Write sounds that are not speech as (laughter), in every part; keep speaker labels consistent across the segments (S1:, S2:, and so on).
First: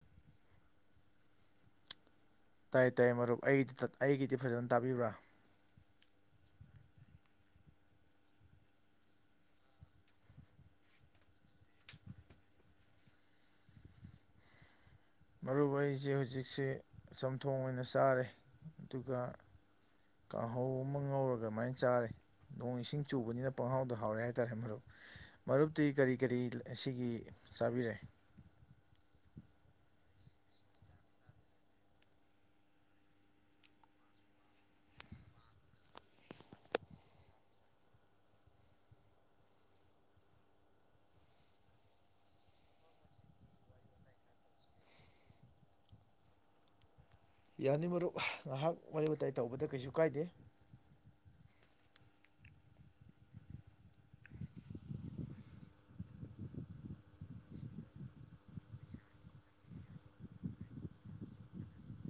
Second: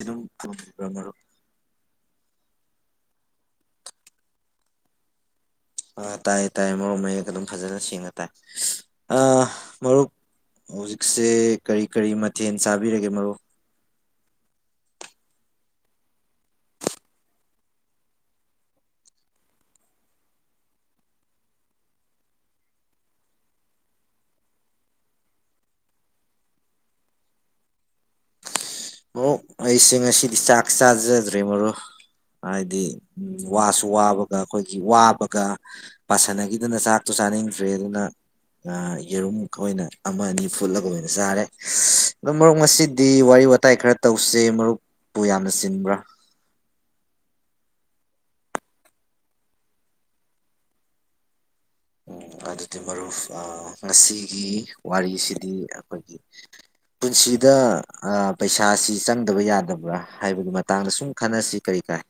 S1: ꯑꯗꯨꯝ (unintelligible) ꯃꯔꯨꯞ
S2: ꯇꯥꯏ ꯇꯥꯏ ꯃꯔꯨꯞ ꯑꯩꯒꯤꯗꯤ ꯑꯩꯒꯤꯗꯤ ꯐꯖꯅ ꯇꯥꯕꯤꯕ꯭ꯔꯥ
S1: ꯑꯥ ꯇꯥꯏ ꯇꯥꯏꯌꯦ ꯃꯔꯨꯞ ꯃꯌꯦꯛ ꯑꯗꯨꯝ ꯐꯖꯅ ꯁꯦꯡꯅ ꯇꯥꯏ ꯑ ꯃꯔꯨꯞ ꯍꯧꯖꯤꯛꯁꯦ ꯀꯔꯤ ꯀꯔꯤ ꯃꯊꯦꯜ ꯆꯥꯕꯤꯔꯒꯦ ꯃꯔꯨꯞ
S2: ꯃꯔꯨꯞ ꯑꯩꯁꯦ ꯍꯧꯖꯤꯛꯁꯦ ꯆꯝꯊꯣꯡ ꯑꯣꯏꯅ ꯆꯥꯔꯦ ꯑꯗꯨꯒ ꯀꯥꯡꯍꯧ ꯑꯃ ꯉꯧꯔꯒ ꯑꯃꯥꯏ ꯆꯥꯔꯦ ꯅꯣꯡ ꯏꯁꯤꯡ ꯆꯨꯕꯅꯤꯅ ꯄꯪꯍꯥꯎꯗ ꯍꯥꯎꯔꯦ ꯍꯥꯏꯇꯥꯔꯦ ꯃꯔꯨꯞ ꯃꯔꯨꯞꯇꯤ ꯀꯔꯤ ꯀꯔꯤ ꯉꯁꯤꯒꯤ ꯆꯥꯕꯤꯔꯦ
S1: ꯃꯔꯨꯞ ꯑꯩꯁꯦ ꯉꯁꯤꯗꯤ ꯆꯥꯛ ꯆꯥꯖꯗ꯭ꯔꯦ ꯃꯔꯨꯞ ꯍꯥꯏꯗꯤ ꯋꯥꯁꯨ ꯋꯥꯕꯒ ꯑꯩꯈꯣꯏꯒꯤ ꯋꯥꯕꯒ ꯄꯥꯁꯟꯅꯈꯤꯗꯅ ꯆꯥꯛꯇꯣ ꯆꯥꯅꯤꯡꯗ꯭ꯔꯦ ꯑꯗꯨꯅ ꯌꯦꯔꯨꯝ ꯑꯣꯏꯅ ꯑꯃ ꯑꯅꯤ ꯐꯨꯠꯂꯒ ꯑꯣꯏꯅ ꯆꯥꯔꯦ ꯑꯗ ꯃꯔꯨꯞ ꯉꯁꯤꯗꯤ ꯋꯥꯔꯤ ꯋꯥꯇꯥꯏ ꯈꯔ ꯇꯧꯁꯦ ꯃꯔꯨꯞꯄꯨ ꯌꯥꯝꯅ ꯆꯤꯟꯕ꯭ꯔꯥ
S2: ꯌꯥꯅꯤ ꯃꯔꯨꯞ ꯉꯥꯏꯍꯥꯛ ꯋꯥꯔꯤ ꯋꯥꯇꯥꯏ ꯇꯧꯕꯗ ꯀꯩꯁꯨ ꯀꯥꯏꯗꯦ
S1: ꯎꯝ ꯑꯗꯨꯗꯤ ꯃꯔꯨꯞ ꯉꯁꯤꯒꯤ ꯋꯥꯔꯤꯁꯤꯗꯤ ꯑꯩꯈꯣꯏꯒꯤ ꯄꯨꯟꯁꯤꯗ ꯑ ꯄꯩꯁꯥꯁꯤ ꯆꯪꯗꯕ ꯌꯥꯗꯕ꯭ꯔꯥ ꯍꯥꯏꯕꯒꯤ ꯃꯇꯥꯡꯗ ꯁꯨꯝ ꯈꯟꯅꯁꯤ ꯀꯔꯤ ꯀꯥꯏ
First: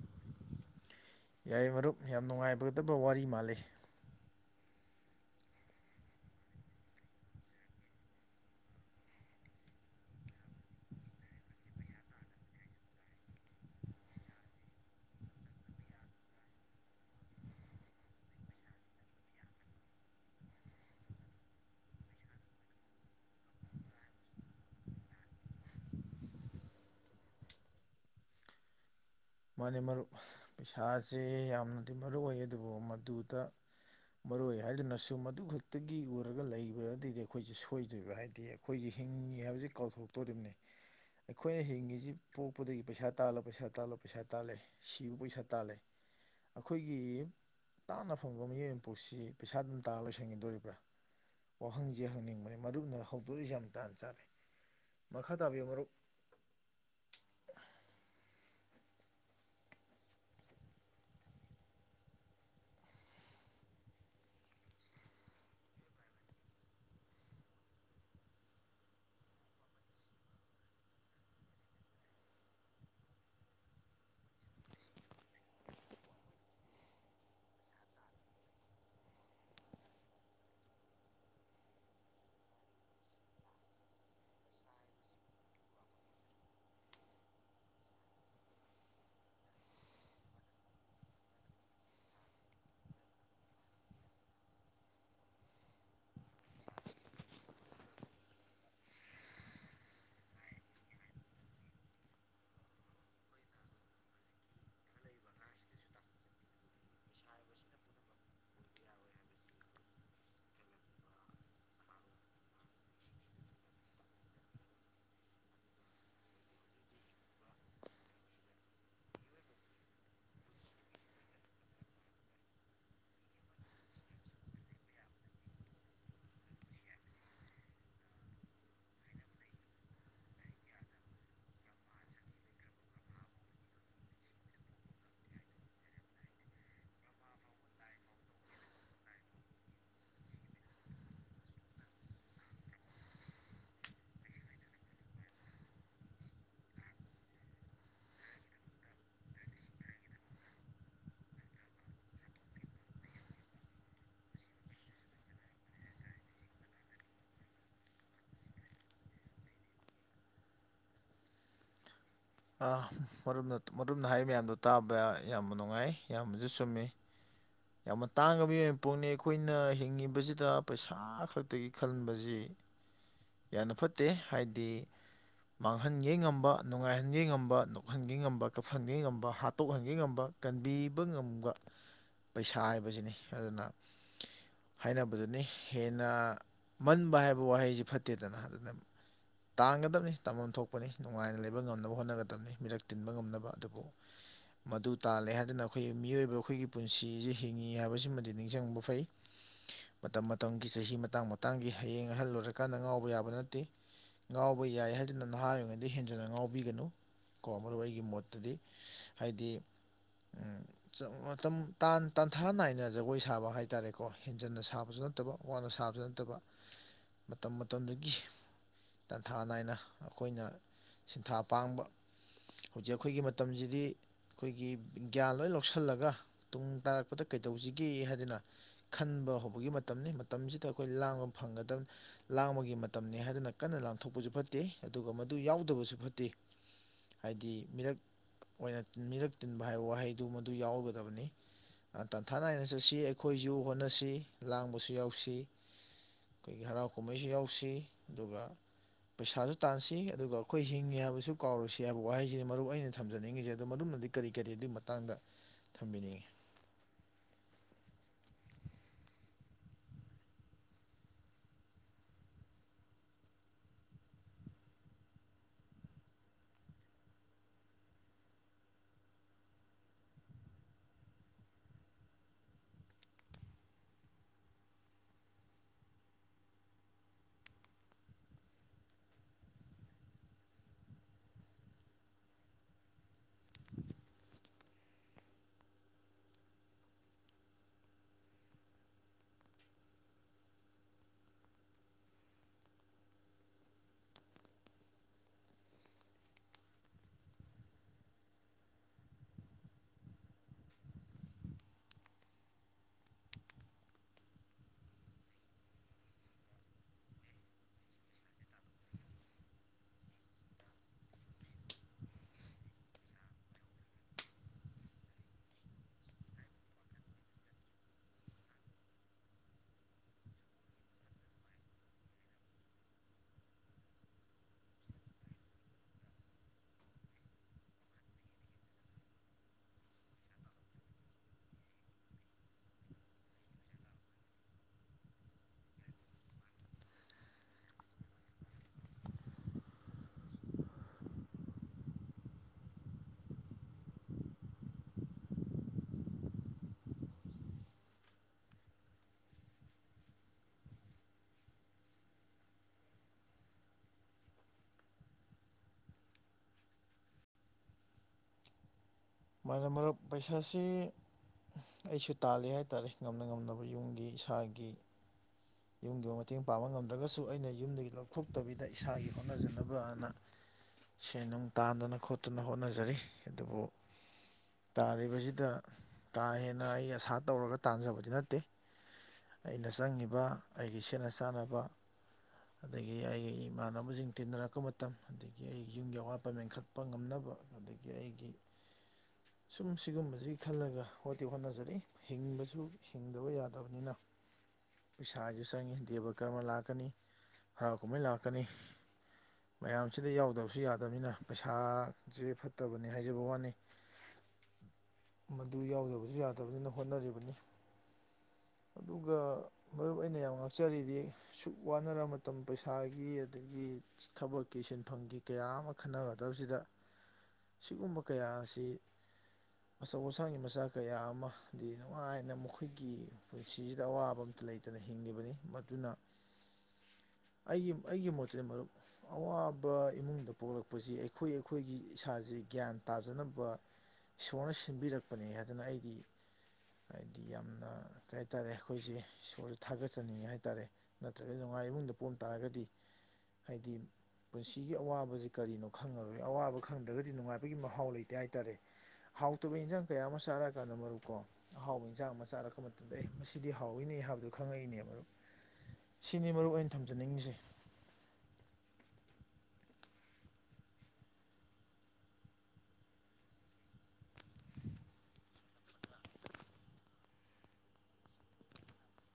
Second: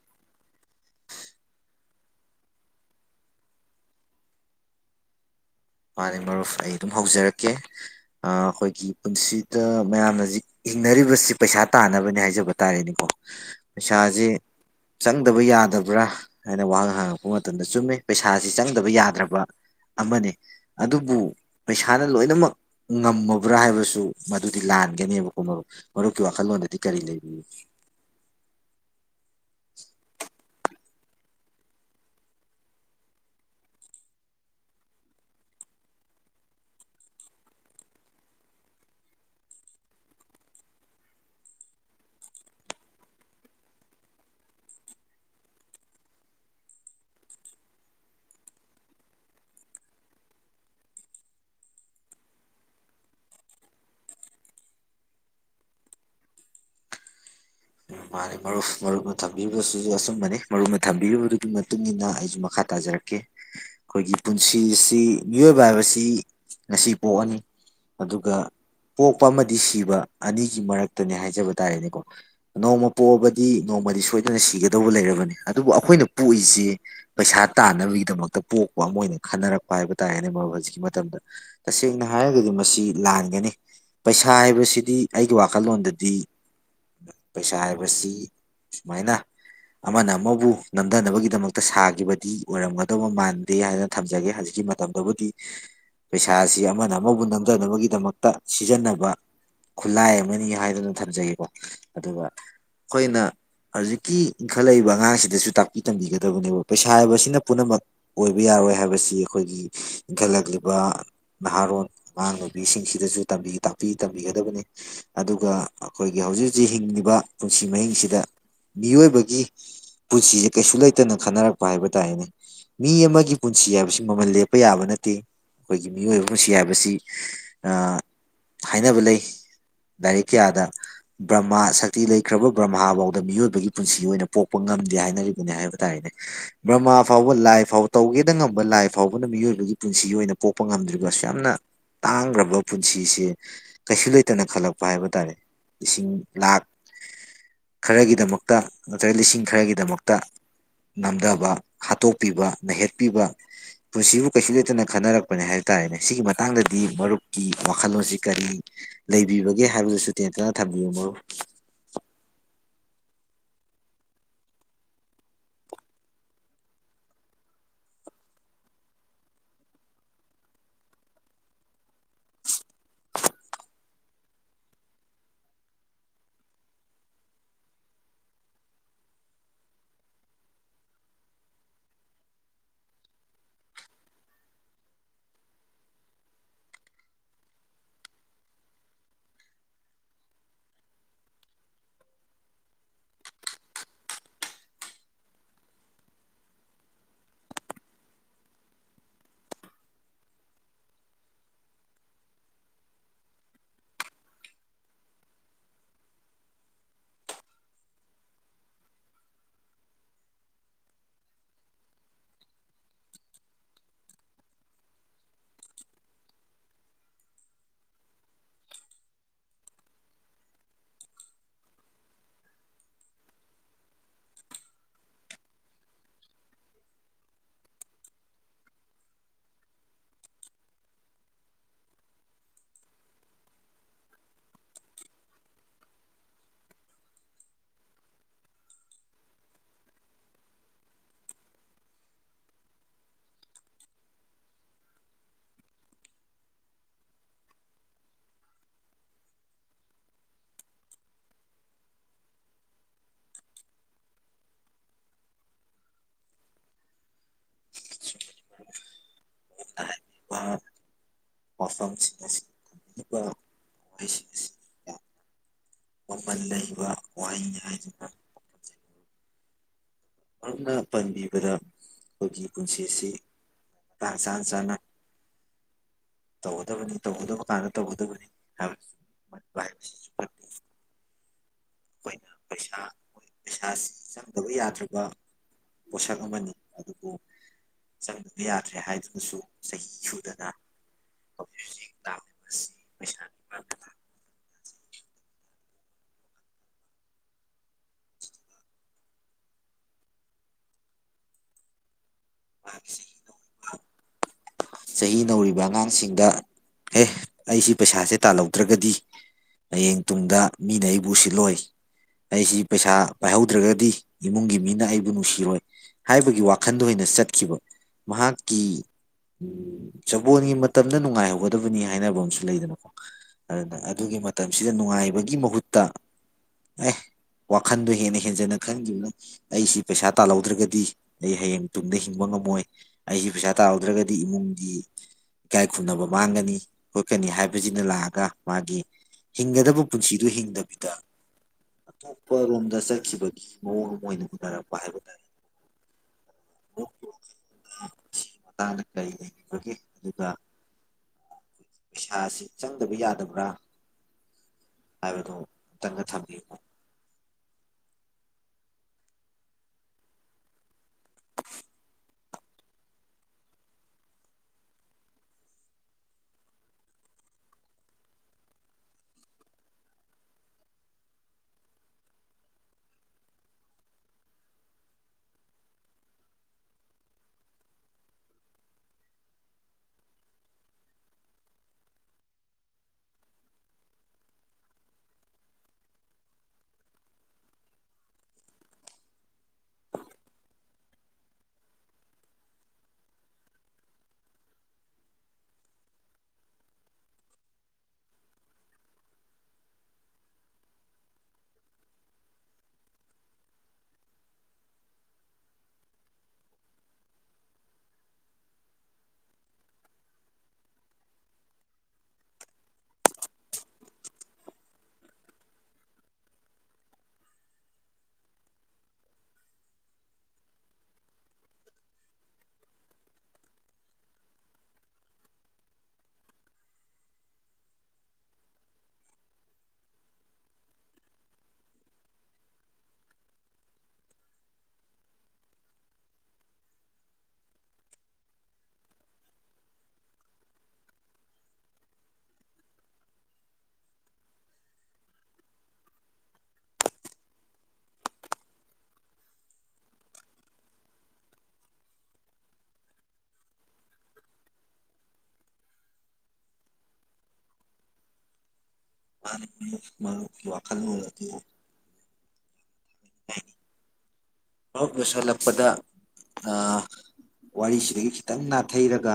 S2: ꯌꯥꯏ ꯃꯔꯨꯞ ꯌꯥꯝ ꯅꯨꯡꯉꯥꯏꯕꯒꯗꯕ ꯋꯥꯔꯤ ꯃꯥꯜꯂꯤ
S1: ꯃꯥꯅꯦ ꯃꯔꯨꯞ ꯑꯩ ꯑꯗꯨꯝ ꯍꯧꯖꯔꯛꯀꯦ ꯑ ꯑꯩꯈꯣꯏꯒꯤ ꯄꯨꯟꯁꯤꯗ ꯃꯌꯥꯝꯅꯖꯤꯛ ꯍꯤꯡꯅꯔꯤꯕꯁꯤ ꯄꯩꯁꯥ ꯇꯥꯅꯕꯅꯦ ꯍꯥꯏꯖꯕ ꯇꯥꯔꯦꯅꯦꯀꯣ ꯄꯩꯁꯥꯁ ꯆꯪꯗꯕ ꯌꯥꯗꯕ꯭ꯔꯥ ꯍꯥꯏꯅ ꯋꯥꯍꯪ ꯍꯪꯉꯛꯄ ꯃꯇꯝꯗ ꯆꯨꯝꯃꯦ ꯄꯩꯁꯥꯁꯤ ꯆꯪꯗꯕ ꯌꯥꯗ꯭ꯔꯕ ꯑꯃꯅꯤ ꯑꯗꯨꯕꯨ ꯄꯩꯁꯥꯅ ꯂꯣꯏꯅꯃꯛ ꯉꯝꯃꯕ꯭ꯔꯥ ꯍꯥꯏꯕꯁꯨ ꯃꯗꯨꯗꯤ ꯂꯥꯟꯒꯅꯦꯕꯀꯣ ꯃꯔꯨꯞ ꯃꯔꯨꯞꯀꯤ ꯋꯥꯈꯜꯂꯣꯟꯗꯗꯤ ꯀꯔꯤ ꯂꯩꯕꯤꯕꯒꯦ
S2: ꯃꯥꯅꯦ ꯃꯔꯨꯞ ꯄꯩꯁꯥꯁꯦ ꯌꯥꯝꯅꯗꯤ ꯃꯔꯨ ꯑꯣꯏ ꯑꯗꯨꯕꯨ ꯃꯗꯨꯗ ꯃꯔꯨ ꯑꯣꯏ ꯍꯥꯏꯗꯨꯅꯁꯨ ꯃꯗꯨ ꯈꯛꯇꯒꯤ ꯎꯔꯒ ꯂꯩꯕꯗꯒꯤꯗꯤ ꯑꯩꯈꯣꯏꯁꯦ ꯁꯣꯏꯗꯣꯏꯕ ꯍꯥꯏꯗꯤ ꯑꯩꯈꯣꯏꯁꯦ ꯍꯤꯡꯉꯤ ꯍꯥꯏꯕꯁꯤ ꯀꯥꯎꯊꯣꯛꯇꯣꯔꯤꯕꯅꯤ ꯑꯩꯈꯣꯏꯅ ꯍꯤꯡꯉꯤꯁꯤ ꯄꯣꯛꯄꯗꯒꯤ ꯄꯩꯁꯥ ꯇꯥꯜꯂ ꯄꯩꯁꯥ ꯇꯥꯜꯂꯣ ꯄꯩꯁꯥ ꯇꯥꯜꯂꯦ ꯁꯤꯕꯨꯛ ꯄꯩꯁꯥ ꯇꯥꯜꯂꯦ ꯑꯩꯈꯣꯏꯒꯤ ꯇꯥꯡꯅ ꯐꯪꯕ ꯃꯤꯑꯣꯏ ꯃꯄꯣꯛꯠꯁꯤ ꯄꯩꯁꯥ ꯑꯗꯨꯝ ꯇꯥꯜꯂ ꯂꯣꯏꯁꯤꯟꯒꯗꯣꯔꯤꯕ꯭ꯔꯥ ꯋꯥꯍꯪꯁꯦ ꯍꯪꯅꯤꯡꯕꯅꯤ ꯃꯔꯨꯞꯅ ꯍꯧꯗꯣꯔꯤꯁꯦ ꯌꯥꯝ ꯇꯥꯟ ꯆꯥꯔꯦ ꯃꯈꯥ ꯇꯥꯕꯤꯌꯨ ꯃꯔꯨꯞ
S1: ꯃꯥꯅꯦ ꯃꯔꯨꯞ ꯃꯔꯨꯞꯅ ꯊꯝꯕꯤꯔꯨꯕꯁꯤꯁꯨ ꯑꯆꯨꯝꯕꯅꯤ ꯃꯔꯨꯞꯅ ꯊꯝꯕꯤꯔꯨꯕꯗꯨꯒꯤ ꯃꯇꯨꯡ ꯃꯇꯨꯡꯏꯟꯅ ꯑꯩꯁꯨ ꯃꯈꯥ ꯇꯥꯖꯔꯛꯀꯦ ꯑꯩꯈꯣꯏꯒꯤ ꯄꯨꯟꯁꯤꯁꯤ ꯃꯤꯑꯣꯏꯕ ꯍꯥꯏꯕꯁꯤ ꯉꯁꯤ ꯄꯣꯛꯑꯅꯤ ꯑꯗꯨꯒ ꯄꯣꯛꯄ ꯑꯃꯗꯤ ꯁꯤꯕ ꯑꯅꯤꯒꯤ ꯃꯔꯛꯇꯅꯦ ꯍꯥꯏꯖꯕ ꯇꯥꯔꯦꯅꯦꯀꯣ ꯅꯣꯡꯃ ꯄꯣꯛꯑꯕꯗꯤ ꯅꯣꯡꯃꯗꯤ ꯁꯣꯏꯗꯅ ꯁꯤꯒꯗꯧꯕ ꯂꯩꯔꯕꯅꯤ ꯑꯗꯨꯕꯨ ꯑꯩꯈꯣꯏꯅ ꯄꯣꯛꯏꯁꯤ ꯄꯩꯁꯥ ꯇꯥꯟꯅꯕꯒꯤꯗꯃꯛꯇ ꯄꯣꯛꯄ ꯑꯃ ꯑꯣꯏꯅ ꯈꯟꯅꯔꯛꯄ ꯍꯥꯏꯕ ꯇꯥꯔꯦꯅꯦ ꯍꯧꯖꯤꯛꯀꯤ ꯃꯇꯝꯗ ꯇꯁꯦꯡꯅ ꯍꯥꯏꯔꯒꯗꯤ ꯃꯁꯤ ꯂꯥꯟꯒꯅꯤ ꯄꯩꯁꯥ ꯍꯥꯏꯕꯁꯤꯗꯤ ꯑꯩꯒꯤ ꯋꯥꯈꯜꯂꯣꯟꯗꯗꯤ ꯄꯩꯁꯥ ꯍꯥꯏꯕꯁꯤ ꯁꯨꯃꯥꯏꯅ ꯑꯃꯅ ꯑꯃꯕꯨ ꯅꯝꯊꯅꯕꯒꯤꯗꯃꯛꯇ ꯁꯥꯈꯤꯕꯗꯤ ꯑꯣꯏꯔꯝꯒꯗꯧꯕ ꯃꯥꯟꯗꯦ ꯍꯥꯏꯗꯅ ꯊꯝꯖꯒꯦ ꯍꯧꯖꯤꯛꯀꯤ ꯃꯇꯝꯗꯕꯨꯗꯤ ꯄꯩꯁꯥ ꯑꯁꯤ ꯑꯃꯅ ꯑꯃꯕꯨ ꯅꯝꯊꯅꯕꯒꯤꯗꯃꯛꯇ ꯁꯤꯖꯤꯟꯅꯕ ꯈꯨꯠꯂꯥꯏ ꯑꯃꯅꯤ ꯍꯥꯏꯗꯅ ꯊꯝꯖꯒꯦꯀꯣ ꯑꯗꯨꯒ ꯑꯩꯈꯣꯏꯅ ꯍꯧꯖꯤꯛꯀꯤ ꯏꯟꯈꯠꯂꯛꯏꯕ ꯑꯉꯥꯡꯁꯤꯗꯁꯨ ꯇꯥꯛꯄꯤ ꯇꯝꯕꯤꯒꯗꯕꯅꯦꯕ ꯄꯩꯁꯥ ꯍꯥꯏꯕꯁꯤꯅ ꯄꯨꯝꯅꯃꯛ ꯑꯣꯏꯕ ꯌꯥꯔꯣꯏ ꯍꯥꯏꯕꯁꯤ ꯑꯩꯈꯣꯏꯒꯤ ꯏꯟꯈꯠꯂꯛꯂꯤꯕ ꯅꯍꯥꯔꯣꯟ ꯑꯉꯥꯡ ꯅꯨꯨꯕꯤꯁꯤꯡꯁꯤꯗꯁꯨ ꯇꯝꯕꯤ ꯇꯥꯛꯄꯤ ꯇꯝꯕꯤꯒꯗꯕꯅꯤ ꯑꯗꯨꯒ ꯑꯩꯈꯣꯏꯒꯤ ꯍꯧꯖꯤꯛ ꯍꯧꯖꯤꯛ ꯍꯤꯡꯂꯤꯕ ꯄꯨꯟꯁꯤ ꯃꯍꯤꯡꯁꯤꯗ ꯃꯤꯑꯣꯏꯕꯒꯤ ꯄꯨꯟꯁꯤꯁꯦ ꯀꯩꯁꯨ ꯂꯩꯇꯅ ꯈꯟꯅꯔꯛꯄ ꯍꯥꯏꯕ ꯇꯥꯔꯦꯅꯦ ꯃꯤ ꯑꯃꯒꯤ ꯄꯨꯟꯁꯤ ꯍꯥꯏꯕꯁꯤ ꯃꯃꯜ ꯂꯦꯞꯄ ꯌꯥꯕ ꯅꯠꯇꯦ ꯑꯩꯈꯣꯏꯒꯤ ꯃꯤꯑꯣꯏꯕ ꯄꯨꯟꯁꯤ ꯍꯥꯏꯕꯁꯤ ꯍꯥꯏꯅꯕ ꯂꯩ ꯂꯥꯏꯔꯤꯛ ꯀꯌꯥꯗ ꯕ꯭ꯔꯃꯥ ꯁꯛꯇꯤ ꯂꯩꯈ꯭ꯔꯕ ꯕ꯭ꯔꯃꯥ ꯐꯥꯎꯗ ꯃꯤꯑꯣꯏꯕꯒꯤ ꯄꯨꯟꯁꯤ ꯑꯣꯏꯅ ꯄꯣꯛꯄ ꯉꯝꯗꯦ ꯍꯥꯏꯅꯔꯤꯕꯅꯤ ꯍꯥꯏꯕ ꯇꯥꯔꯦꯅꯦ ꯕ꯭ꯔꯃꯥ ꯐꯥꯎꯕ ꯂꯥꯏ ꯐꯥꯎꯕ ꯇꯧꯒꯦꯗ ꯉꯝꯕ ꯂꯥꯏ ꯐꯥꯎꯕꯅ ꯃꯤꯑꯣꯏꯕꯒꯤ ꯄꯨꯟꯁꯤ ꯑꯣꯏꯅ ꯄꯣꯛꯄ ꯉꯝꯗ꯭ꯔꯤꯕꯁꯨ ꯌꯥꯝꯅ ꯇꯥꯡꯈ꯭ꯔꯕ ꯄꯨꯟꯁꯤꯁꯦ ꯀꯩꯁꯨ ꯂꯩꯇꯅ ꯈꯜꯂꯛꯄ ꯍꯥꯏꯕ ꯇꯥꯔꯦ ꯂꯤꯁꯤꯡ ꯂꯥꯛ ꯈꯔꯒꯤꯗꯃꯛꯇ ꯅꯠꯇ꯭ꯔꯒ ꯂꯤꯁꯤꯡ ꯈꯔꯒꯤꯗꯃꯛꯇ ꯅꯝꯊꯕ ꯍꯥꯠꯇꯣꯛꯄꯤꯕ ꯅꯩꯍꯠꯄꯤꯕ ꯄꯨꯟꯁꯤꯕꯨ ꯀꯩꯁꯨ ꯂꯩꯇꯅ ꯈꯟꯅꯔꯛꯄꯅꯦ ꯍꯥꯏꯕ ꯇꯥꯔꯦꯅꯦ ꯁꯤꯒꯤ ꯃꯇꯥꯡꯗꯗꯤ ꯃꯔꯨꯞꯀꯤ ꯋꯥꯈꯜꯂꯣꯟꯁꯤ ꯀꯔꯤ ꯂꯩꯕꯤꯕꯒꯦ ꯍꯥꯏꯕꯗꯨꯁꯨ ꯇꯦꯟ ꯊꯕꯤꯌꯃ
S2: ꯑ ꯃꯔꯨꯞꯅ ꯍꯥꯏ ꯃꯌꯥꯝꯗꯣ ꯇꯥꯕ ꯌꯥꯝꯅ ꯅꯨꯡꯉꯥꯏ ꯌꯥꯝꯌꯥꯝꯅꯁꯨ ꯆꯨꯝꯃꯤ ꯌꯥꯝꯅ ꯇꯥꯡꯉꯕꯏꯄꯛꯅꯤ ꯑꯩꯈꯣꯏꯅ ꯍꯤꯡꯉꯤꯕꯁꯤꯗ ꯄꯩꯁꯥ ꯈꯛꯇꯒꯤ ꯈꯟꯕꯁꯤ ꯌꯥꯝꯅ ꯐꯠꯇꯦ ꯍꯥꯏꯗꯤ ꯃꯥꯡꯍꯟꯒꯦ ꯉꯝꯕ ꯅꯨꯡꯉꯥꯏ ꯈꯟꯒꯦ ꯉꯝꯕ ꯅꯣꯛꯍꯟꯒꯦ ꯉꯝꯕ ꯀꯞꯍꯟꯒꯦ ꯉꯝꯕ ꯍꯥꯠꯇꯣꯛꯍꯟꯒꯦ ꯉꯝꯕ ꯀꯟꯕꯤꯕ ꯉꯝꯕ ꯄꯩꯁꯥ ꯍꯥꯏꯕꯁꯤꯅꯤ ꯑꯗꯨꯅ ꯍꯥꯏꯅꯕꯗꯨꯅꯤ ꯍꯦꯟꯅ ꯃꯟꯕ ꯍꯥꯏꯕ ꯋꯥꯍꯩꯁꯤ ꯐꯠꯇꯦꯗꯅ ꯑꯗꯨꯅ ꯇꯥꯡꯒꯗꯕꯅꯤ ꯇꯝꯐꯝ ꯊꯣꯛꯄꯅꯤ ꯅꯨꯡꯉꯥꯏꯅ ꯂꯩꯕ ꯉꯝ ꯣꯠꯗꯕꯅꯤ ꯃꯤꯔꯛ ꯇꯤꯟꯕ ꯉꯝ ꯑꯗꯨꯕꯨ ꯃ ꯇꯥꯜꯂꯦ ꯍꯥꯏꯗꯅ ꯑꯩꯈ ꯃꯤꯑꯣꯕ ꯑꯩꯣꯏꯒꯤ ꯄꯨꯟꯁꯤꯁ ꯍꯤꯡꯉꯤ ꯍꯥꯏꯕꯁꯤꯃꯗꯤ ꯅꯤꯡꯁꯤꯡꯕ ꯐꯩ ꯃꯇꯝ ꯃꯇꯝꯒꯤ ꯆꯍꯤ ꯃꯇꯥꯡ ꯃꯇꯥꯡꯒꯤ ꯍꯌꯦꯡ ꯑꯍꯜ ꯑꯣꯏꯣꯏꯔꯀꯥꯟꯗ ꯉꯥꯎꯕ ꯌꯥꯕ ꯅꯠꯇꯦ ꯉꯥꯎꯕ ꯌꯥꯏ ꯍꯥꯏꯗꯅ ꯅꯍꯥ ꯑꯣꯏꯔꯤꯉꯩꯗ ꯍꯦꯟꯖꯟꯅ ꯉꯥꯎꯕ ꯇꯧꯕꯕꯤꯒꯅꯨ ꯀꯣ ꯃꯔꯨ ꯑꯩꯒꯤ ꯃꯣꯠꯇꯗꯤ ꯍꯥꯏꯗꯤ ꯃꯇꯝ ꯇꯥꯟꯊꯥ ꯅꯥꯏꯅ ꯖꯒꯣꯏ ꯁꯥꯕ ꯍꯥꯏꯇꯥꯔꯦꯀꯣ ꯍꯦꯟꯖꯟꯅ ꯁꯥꯕꯁꯨ ꯅꯠꯇꯕ ꯋꯥꯅ ꯁꯥꯕꯁꯨ ꯅꯠꯇꯕ ꯃꯇꯝ ꯃꯇꯝꯗꯨꯒꯤ ꯇꯥꯟꯊꯥ ꯅꯥꯏꯅ ꯑꯩꯈꯣꯏꯅ ꯁꯤꯟꯊꯥ ꯄꯥꯡꯕ ꯍꯧꯖꯤꯛ ꯑꯩꯈꯣꯏꯒꯤ ꯃꯇꯝꯁꯤꯗꯤ ꯑꯩꯈꯣꯏꯒꯤ ꯒ꯭ꯌꯥꯟ ꯂꯣꯏ ꯂꯧꯁꯤꯜꯂꯒ ꯇꯨꯡ ꯇꯥꯔꯛꯄꯗ ꯀꯩꯗꯧꯁꯤꯒꯦ ꯍꯥꯏꯗꯅ ꯈꯟꯕ ꯍꯧꯕꯒꯤ ꯃꯇꯝꯅꯤ ꯃꯇꯝꯁꯤꯗ ꯑꯩꯈꯣꯏ ꯂꯥꯡꯕ ꯐꯪꯒꯗꯕ ꯂꯥꯡꯕꯒꯤ ꯃꯇꯝꯅꯤ ꯍꯥꯏꯗꯅ ꯀꯟꯅ ꯂꯥꯡꯊꯣꯛꯄꯁꯨ ꯐꯠꯇꯦ ꯑꯗꯨꯒ ꯃꯗꯨ ꯌꯥꯎꯗꯕꯁꯨ ꯐꯠꯇꯦ ꯍꯥꯏꯗꯤ ꯃꯤꯔꯛ ꯑꯣꯏꯅ ꯃꯤꯔꯛ ꯇꯤꯟꯕ ꯍꯥꯏꯕ ꯋꯥꯍꯩꯗꯨ ꯃꯗꯨ ꯌꯥꯎꯔꯒꯗꯕꯅꯤ ꯇꯥꯟꯊꯥ ꯅꯥꯏꯅ ꯆꯠꯁꯤ ꯑꯩꯈꯣꯏꯁꯨ ꯍꯣꯠꯅꯁꯤ ꯂꯥꯡꯕꯁꯨ ꯌꯥꯎꯁꯤ ꯑꯩꯈꯣꯏꯒꯤ ꯍꯔꯥꯎ ꯀꯨꯝꯍꯩꯁꯨ ꯌꯥꯎꯁꯤ ꯑꯗꯨꯒ ꯄꯩꯁꯥꯁꯨ ꯇꯥꯟꯁꯤ ꯑꯗꯨꯒ ꯑꯩꯈꯣꯏ ꯍꯤꯡꯉꯤꯦ ꯍꯥꯏꯕꯁꯨ ꯀꯥꯎꯔꯁꯤ ꯍꯥꯏꯕ ꯋꯥꯍꯩꯁꯤꯅꯤ ꯃꯔꯨꯞ ꯑꯩꯅ ꯊꯝꯖꯅꯤꯡꯉꯤꯁꯦ ꯑꯗꯣ ꯃꯔꯝꯅꯗꯤ ꯀꯔꯤ ꯀꯔꯤ ꯑꯗꯨꯒꯤ ꯃꯇꯥꯡꯗ ꯊꯝꯕꯤꯅꯤꯡꯉꯤ
S1: ꯔꯤꯕ ꯃꯐꯝꯁꯤꯡ ꯑꯁꯤ ꯊꯝꯕ ꯋꯥꯍꯩꯁꯤꯡ ꯑꯁꯤ ꯌꯥꯝꯅ ꯃꯃꯟ ꯂꯩꯕ ꯋꯥꯍꯩꯅꯤ ꯍꯥꯏꯗꯨꯅ ꯃꯔꯝꯅ ꯄꯟꯕꯤꯕꯗ ꯑꯩꯈꯣꯏꯒꯤ ꯄꯨꯟꯁꯤꯁꯤ ꯆꯥꯛ ꯆꯥꯟꯅ ꯆꯥꯅ ꯇꯧꯒꯗꯕꯅꯤ ꯇꯧꯒꯗꯕ ꯀꯥꯟꯗ ꯇꯧꯒꯗꯕꯅꯤ ꯍꯥꯏꯕ ꯑꯩꯈꯣꯏꯅ ꯄꯩꯁꯥ ꯑꯩꯣꯏ ꯄꯩꯁꯥꯁꯤ ꯆꯪꯗꯕ ꯌꯥꯗ꯭ꯔꯕ ꯄꯣꯠꯁꯛ ꯑꯃꯅꯤ ꯑꯗꯨꯕꯨ ꯆꯪꯗꯕ ꯌꯥꯗ꯭ꯔꯦ ꯍꯥꯏꯗꯨꯅꯁꯨ ꯆꯍꯤ ꯁꯨꯗꯅ ꯍꯧꯖꯤꯛ ꯍꯧꯖꯤ ꯂꯥꯂꯤ ꯑꯁꯤ ꯄꯩꯁꯥꯒꯤ ꯄꯅ ꯂꯥꯛꯄꯅꯤ ꯒꯤ ꯆꯍꯤ ꯅꯧꯔꯤꯕ ꯑꯉꯥꯡꯁꯤꯡꯗ ꯑꯦ ꯑꯩꯁꯤ ꯄꯩꯁꯥꯁꯦ ꯇꯥꯜꯍꯧꯗ꯭ꯔꯒꯗꯤ ꯍꯌꯦꯡ ꯇꯨꯡꯗ ꯃꯤꯅ ꯑꯩꯕꯨ ꯁꯤꯜꯂꯣꯏ ꯑꯩꯁꯤ ꯄꯩꯁꯥ ꯄꯥꯏꯍꯧꯗ꯭ꯔꯒꯗꯤ ꯏꯃꯨꯡꯒꯤ ꯃꯤꯅ ꯑꯩꯕꯨ ꯅꯨꯡꯁꯤꯔꯣꯏ ꯍꯥꯏꯕꯒꯤ ꯋꯥꯈꯟꯗ ꯑꯣꯏꯅ ꯆꯠꯈꯤꯕ ꯃꯍꯥꯛꯀꯤ ꯎꯝ ꯆꯒꯣꯜꯒꯤ ꯃꯇꯝꯗ ꯅꯨꯡꯉꯥꯏꯍꯧꯒꯗꯕꯅꯤ ꯍꯥꯏꯅꯕ ꯑꯝꯁꯨ ꯂꯩꯗꯅꯀꯣ ꯑꯗꯨꯅ ꯑꯗꯨꯒꯤ ꯃꯇꯝꯁꯤꯗ ꯅꯨꯡꯉꯥꯏꯕꯒꯤ ꯃꯍꯨꯠꯇ ꯑꯦ ꯋꯥꯈꯟꯗꯣ ꯍꯦꯟꯅ ꯍꯦꯟꯖꯟꯅ ꯈꯟꯈꯤꯕꯅ ꯑꯩꯁꯤ ꯄꯩꯁꯥ ꯇꯥꯜꯍꯧꯗ꯭ꯔꯒꯗꯤ ꯑꯩ ꯍꯌꯦꯡ ꯇꯨꯡꯗ ꯍꯤꯡꯕ ꯉꯝꯃꯣꯏ ꯑꯩꯁꯤ ꯄꯩꯁꯥ ꯇꯥꯍꯧꯗ꯭ꯔꯒꯗꯤ ꯏꯃꯨꯡꯒꯤ ꯏꯀꯥꯏ ꯈꯨꯝꯅꯕ ꯃꯥꯡꯒꯅꯤ ꯈꯣꯠꯀꯅꯤ ꯍꯥꯏꯕꯁꯤꯅ ꯂꯥꯛꯑꯒ ꯃꯥꯒꯤ ꯍꯤꯡꯒꯗꯕ ꯄꯨꯟꯁꯤꯗꯨ ꯍꯤꯡꯗꯕꯤꯗ ꯑꯇꯣꯞꯄꯔꯣꯝꯗ ꯆꯠꯈꯤꯕꯒꯤ ꯃꯑꯣꯡ ꯑꯃ ꯑꯣꯏꯅ ꯎꯅꯔꯛꯄ ꯍꯥꯏꯕ ꯇꯥꯔꯦ ꯃꯇ ꯀꯔꯤꯒꯤ ꯑꯗꯨꯒ ꯄꯩꯁꯥꯁꯤ ꯆꯪꯗꯕ ꯌꯥꯗꯕ꯭ꯔꯥ ꯍꯥꯏꯕꯗꯣ ꯑꯨꯇꯪꯒ ꯊꯝꯕꯤꯀꯣ
S2: ꯃꯔ ꯄꯩꯁꯥꯁꯤ ꯑꯩꯁꯨ ꯇꯥꯜꯂꯤ ꯍꯥꯏꯇꯥꯥꯔꯦ ꯉꯝꯅ ꯉꯝꯅꯕ ꯌꯨꯝꯒꯤ ꯏꯁꯥꯒꯤ ꯌꯨꯝꯒꯤꯕꯨ ꯃꯇꯦꯡ ꯄꯥꯡꯕ ꯉꯝꯗ꯭ꯔꯒꯁꯨ ꯑꯩꯅ ꯌꯨꯝꯗꯒꯤ ꯂꯧꯊꯣꯛꯇꯕꯤꯗ ꯏꯁꯥꯒꯤ ꯍꯣꯠꯅꯖꯅꯕꯅ ꯁꯦꯟ ꯅꯨꯡ ꯇꯥꯟꯗꯅ ꯈꯣꯠꯇꯅ ꯍꯣꯠꯅꯖꯔꯤ ꯑꯗꯨꯕꯨ ꯇꯥꯔꯤꯕꯁꯤꯗ ꯀꯥ ꯍꯦꯟꯅ ꯑꯩ ꯑꯁꯥ ꯇꯧꯔꯒ ꯇꯥꯟꯖꯕꯗꯤ ꯅꯠꯇꯦ ꯑꯩꯅ ꯆꯪꯉꯤꯕ ꯑꯩꯒꯤ ꯁꯦꯠꯅ ꯆꯥꯅꯕ ꯑꯗꯒꯤ ꯑꯩꯒꯤ ꯏꯃꯥꯟꯅꯕꯁꯤꯡ ꯇꯤꯟꯅꯔꯛꯄ ꯃꯇꯝ ꯑꯗꯒꯤ ꯑꯩꯒꯤ ꯌꯨꯝꯒꯤ ꯑꯋꯥꯠꯄ ꯃꯦꯟꯈꯠꯄ ꯉꯝꯅꯕ ꯑꯗꯒꯤ ꯑꯩꯒꯤ ꯁꯨꯝ ꯁꯤꯒꯨꯝꯕꯁꯤ ꯈꯜꯂꯒ ꯍꯣꯠꯇꯤ ꯍꯣꯠꯅꯖꯔꯤ ꯍꯤꯡꯕꯁꯨ ꯍꯤꯡꯗꯕ ꯌꯥꯗꯕꯅꯤꯅ ꯄꯩꯁꯥꯁꯨ ꯆꯪꯉꯤ ꯗꯦꯕ ꯀꯔꯃ ꯂꯥꯛꯀꯅꯤ ꯍꯔꯥꯎ ꯀꯨꯝꯍꯩ ꯂꯥꯛꯀꯅꯤ ꯃꯌꯥꯝꯁꯤꯗ ꯌꯥꯎꯗꯕꯁꯨ ꯌꯥꯗꯕꯅꯤꯅ ꯄꯩꯁꯥꯁꯦ ꯐꯠꯇꯕꯅꯤ ꯍꯥꯏ ꯍꯥꯏꯖꯕ ꯋꯥꯅꯤ ꯃꯗꯨ ꯌꯥꯎꯖꯕꯁꯨ ꯌꯥꯗꯕꯅꯤꯅ ꯍꯣꯠꯅꯔꯤꯕꯅꯤ ꯑꯗꯨꯒ ꯃꯔꯨꯞ ꯑꯩꯅ ꯌꯥꯝ ꯉꯥꯛꯆꯔꯤꯗꯤ ꯁꯨꯛ ꯋꯥꯅꯔ ꯃꯇꯝ ꯄꯩꯁꯥꯒꯤ ꯑꯗꯒꯤ ꯊꯕꯛꯀꯤ ꯁꯦꯟꯐꯝꯒꯤ ꯀꯌꯥ ꯑꯃ ꯈꯟꯅꯒꯗꯕꯁꯤꯗ ꯁꯤꯒꯨꯝꯕ ꯀꯌꯥ ꯑꯁꯤ ꯑꯆꯧ ꯑꯁꯥꯡꯒꯤ ꯃꯆꯥꯛ ꯀꯌꯥ ꯑꯃꯗꯤ ꯅꯨꯡꯉꯥꯏꯅ ꯃꯈꯣꯏꯒꯤ ꯄꯨꯟꯁꯤꯁꯤꯗ ꯑꯋꯥꯕ ꯑꯃꯝꯇ ꯂꯩꯇꯅ ꯍꯤꯡꯂꯤꯕꯅꯤ ꯃꯗꯨꯅ ꯑꯩꯒꯤ ꯑꯩꯒꯤ ꯃꯣꯠꯇꯗ ꯃꯔꯨꯞ ꯑꯋꯥꯕ ꯏꯃꯨꯡꯗ ꯄꯣꯛꯂꯛꯄꯁꯤ ꯑꯩꯈꯣꯏ ꯑꯩꯈꯣꯏꯒꯤ ꯏꯁꯥꯁꯤ ꯒ꯭ꯌꯥꯟ ꯇꯥꯖꯅꯕ ꯏꯁꯣꯔꯅ ꯁꯤꯟꯕꯤꯔꯛꯄꯅꯦ ꯍꯥꯏꯗꯅ ꯑꯩꯗꯤ ꯍꯥꯏꯗꯤ ꯌꯥꯝꯅ ꯀꯩ ꯍꯥꯏꯇꯥꯔꯦ ꯑꯩꯈꯣꯏꯁꯦ ꯏꯁꯣꯔꯁꯦ ꯊꯥꯒꯠꯆꯅꯤꯡꯉꯦ ꯍꯥꯏꯇꯥꯔꯦ ꯅꯠꯇ꯭ꯔꯒ ꯅꯨꯡꯉꯥꯏ ꯏꯃꯨꯡꯗ ꯄꯣꯝ ꯇꯥꯔꯒꯗꯤ ꯍꯥꯏꯗꯤ ꯄꯨꯟꯁꯤꯒꯤ ꯑꯋꯥꯕꯁꯤ ꯀꯔꯤꯅꯣ ꯈꯪꯉꯕ ꯑꯋꯥꯕ ꯈꯪꯗ꯭ꯔꯒꯗꯤ ꯅꯨꯡꯉꯥꯏ ꯒꯤ ꯃꯍꯥꯎ ꯂꯩꯇꯦ ꯍꯥꯏꯇꯥꯔꯦ ꯍꯥꯎꯇꯕ ꯏꯟꯖꯥꯡ ꯀꯌꯥ ꯑꯃ ꯆꯥꯔꯛꯑꯀꯥꯟꯗ ꯃꯔꯨꯞꯀꯣ ꯑꯍꯥꯎꯕ ꯏꯟꯖꯥꯡ ꯑꯃ ꯆꯥꯔꯛꯄ ꯃꯇꯝꯗ ꯑꯦ ꯃꯁꯤꯗꯤ ꯍꯥꯎꯋꯤꯅꯦ ꯍꯥꯏꯕꯗꯨꯣ ꯈꯪꯉꯛꯏꯅꯦ ꯃꯔꯨꯞ ꯁꯤꯅꯤ ꯃꯔꯨꯞ ꯑ ꯑꯣꯏꯅ ꯊꯝꯖꯅꯤꯡꯉꯤꯁꯦ
S1: ꯃꯥ ꯃꯥ ꯋꯥ ꯈꯜ ꯃꯔ ꯂꯣꯏꯁꯤꯜꯂꯛꯄꯗ ꯋꯥꯔꯤꯁꯤꯗꯒꯤ ꯈꯤꯇꯪ ꯅꯥꯊꯩꯔꯒ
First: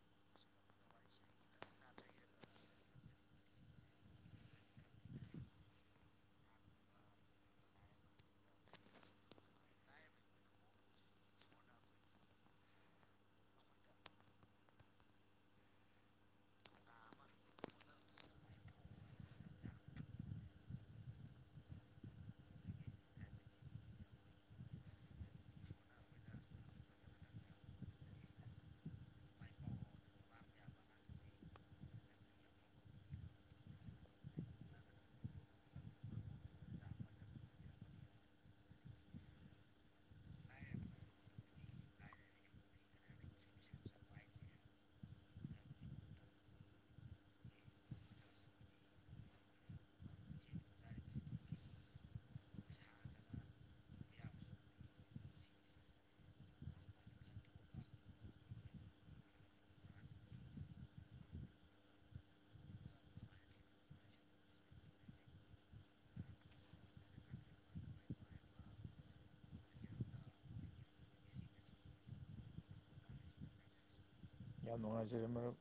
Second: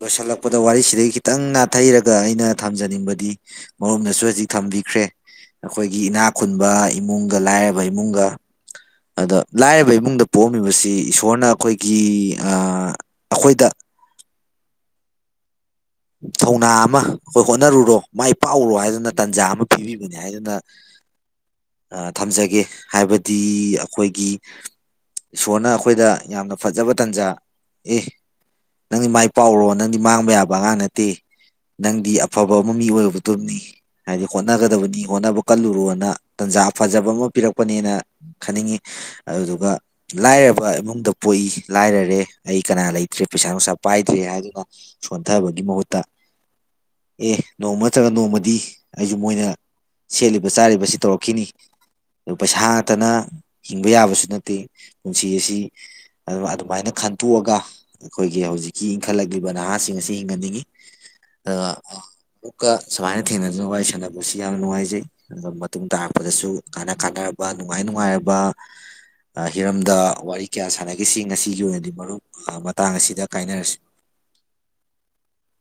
S1: ꯂꯣꯏꯁꯤꯜꯂꯛꯄꯗ ꯋꯥꯔꯤꯁꯤꯗꯒꯤ ꯈꯤꯇꯪ ꯅꯥꯊꯩꯔꯒ ꯑꯩꯅ ꯊꯝꯖꯅꯤꯡꯕꯗꯤ ꯃꯔꯣꯝꯗꯁꯨ ꯍꯧꯖꯤꯛ ꯊꯝꯕꯤꯈ꯭ꯔꯦ ꯑꯩꯈꯣꯏꯒꯤ ꯏꯅꯥ ꯈꯨꯨꯟꯕ ꯏꯃꯨꯡꯒ ꯂꯥꯏꯔꯕ ꯏꯃꯨꯡꯒ ꯑꯗ ꯂꯥꯏꯔꯕ ꯏꯃꯨꯡꯗ ꯄꯣꯛꯑꯝꯃꯤꯕꯁꯤ ꯏꯁꯣꯔꯅ ꯑꯩꯈꯣꯏꯒꯤ ꯑꯩꯈꯣꯏꯗ ꯊꯧꯅꯥ ꯑꯃ ꯑꯩꯈꯣꯏ ꯍꯣꯠꯅꯔꯨꯔꯣ ꯃꯥꯏ ꯄꯥꯛꯎꯔꯣ ꯍꯥꯏꯗꯨꯅ ꯇꯥꯟꯖꯥ ꯑꯃ ꯄꯤꯕꯤꯕꯅꯦ ꯍꯥꯏꯗꯨꯅ ꯊꯝꯖꯒꯦ ꯍꯥꯏꯕꯗꯤ ꯑꯩꯈꯣꯏꯒꯤ ꯏꯁꯣꯔꯅ ꯑꯩꯈꯣꯏꯗ ꯌꯥꯝꯅ ꯐꯖꯕ ꯇꯥꯟꯖꯥ ꯑꯦ ꯅꯪꯗꯤ ꯃꯥꯏ ꯄꯥꯛꯔꯣ ꯅꯪꯗꯤ ꯃꯥꯡꯕ ꯌꯥꯕ ꯑꯉꯥꯡ ꯅ ꯅꯠꯇꯦ ꯅꯪꯗꯤ ꯑꯐꯕ ꯑꯃ ꯃꯤ ꯑꯣꯏꯔꯨꯕꯗꯨꯅꯤ ꯍꯥꯏꯗꯤ ꯍꯣꯠꯅꯒꯗꯕꯅꯤ ꯍꯣꯠꯅꯕ ꯀꯜꯂꯨꯔꯣꯅ ꯇꯟꯖꯥ ꯐꯖꯕ ꯑꯃ ꯄꯤꯔꯛꯄꯅꯦꯅ ꯈꯟꯅꯤꯡꯉꯤ ꯑꯗꯨꯗꯨꯒ ꯂꯥꯏꯔꯕ ꯏꯃꯨꯡꯗ ꯄꯣꯛꯏ ꯂꯥꯏꯔꯔꯦ ꯑꯩ ꯀꯅꯥ ꯂꯩꯇ꯭ꯔꯦ ꯄꯩꯁꯥ ꯅꯨꯡꯁꯥ ꯄꯥꯏꯗ꯭ꯔꯦ ꯍꯥꯏꯗꯨꯅ ꯁꯣꯟꯊꯕꯒꯤ ꯃꯍꯨ ꯇ ꯑꯦ ꯅꯣꯡꯃ ꯅꯠꯇ꯭ꯔꯒ ꯅꯣꯡꯃꯗꯤ ꯑꯩꯁꯨ ꯃꯣꯏꯅ ꯁꯦꯠꯂꯤꯕ ꯆꯥꯔꯤꯕꯁꯤ ꯇꯧꯔꯛꯈꯤꯅꯤ ꯑꯗꯨ ꯄꯩꯁꯥ ꯉꯥꯛꯇꯅ ꯍꯤꯡꯕ ꯌꯥꯕꯁꯨ ꯅꯠꯇꯦ ꯄꯨꯟꯁꯤ ꯑꯁꯤ ꯑꯗꯨꯃꯥꯏꯅ ꯈꯟꯇꯣꯛꯑꯒ ꯑꯩꯈꯣꯏꯒꯤ ꯍꯧꯖꯤꯛꯀꯤ ꯏꯟꯈꯠꯂꯛꯂꯤꯕ ꯅꯍꯥꯁꯤꯡ ꯑꯁꯤ ꯍꯤꯡꯍꯟꯅꯤꯡꯉꯤ ꯑ ꯑꯃꯨꯛꯀ ꯁꯨꯃꯥꯏꯅ ꯊꯦꯡꯅꯗꯨꯅ ꯋꯥꯔꯤ ꯁꯥꯟꯅꯕꯁꯤ ꯌꯥꯝ ꯅꯨꯡꯉꯥꯏꯖꯩ ꯑꯗꯨꯒ ꯃꯇꯨꯡ ꯇꯥꯔꯛꯄꯗꯁꯨ ꯀꯥꯟꯅ ꯀꯥꯅꯔꯕ ꯅꯨꯡꯉꯥꯏ ꯅꯨꯡꯉꯥꯏꯔꯕ ꯍꯤꯔꯝꯗ ꯋꯥꯔꯤ ꯀꯌꯥ ꯁꯥꯟꯅꯈꯤꯁꯤ ꯉꯁꯤꯒꯤ ꯑꯣꯏꯅꯗꯤ ꯃꯔꯨꯞ ꯃꯇꯥꯡ ꯑꯁꯤꯗ ꯀꯥꯏꯅꯔꯁꯤ
S2: ꯌꯥꯝ ꯅꯨꯡꯖꯔꯤ ꯃꯔꯨꯋ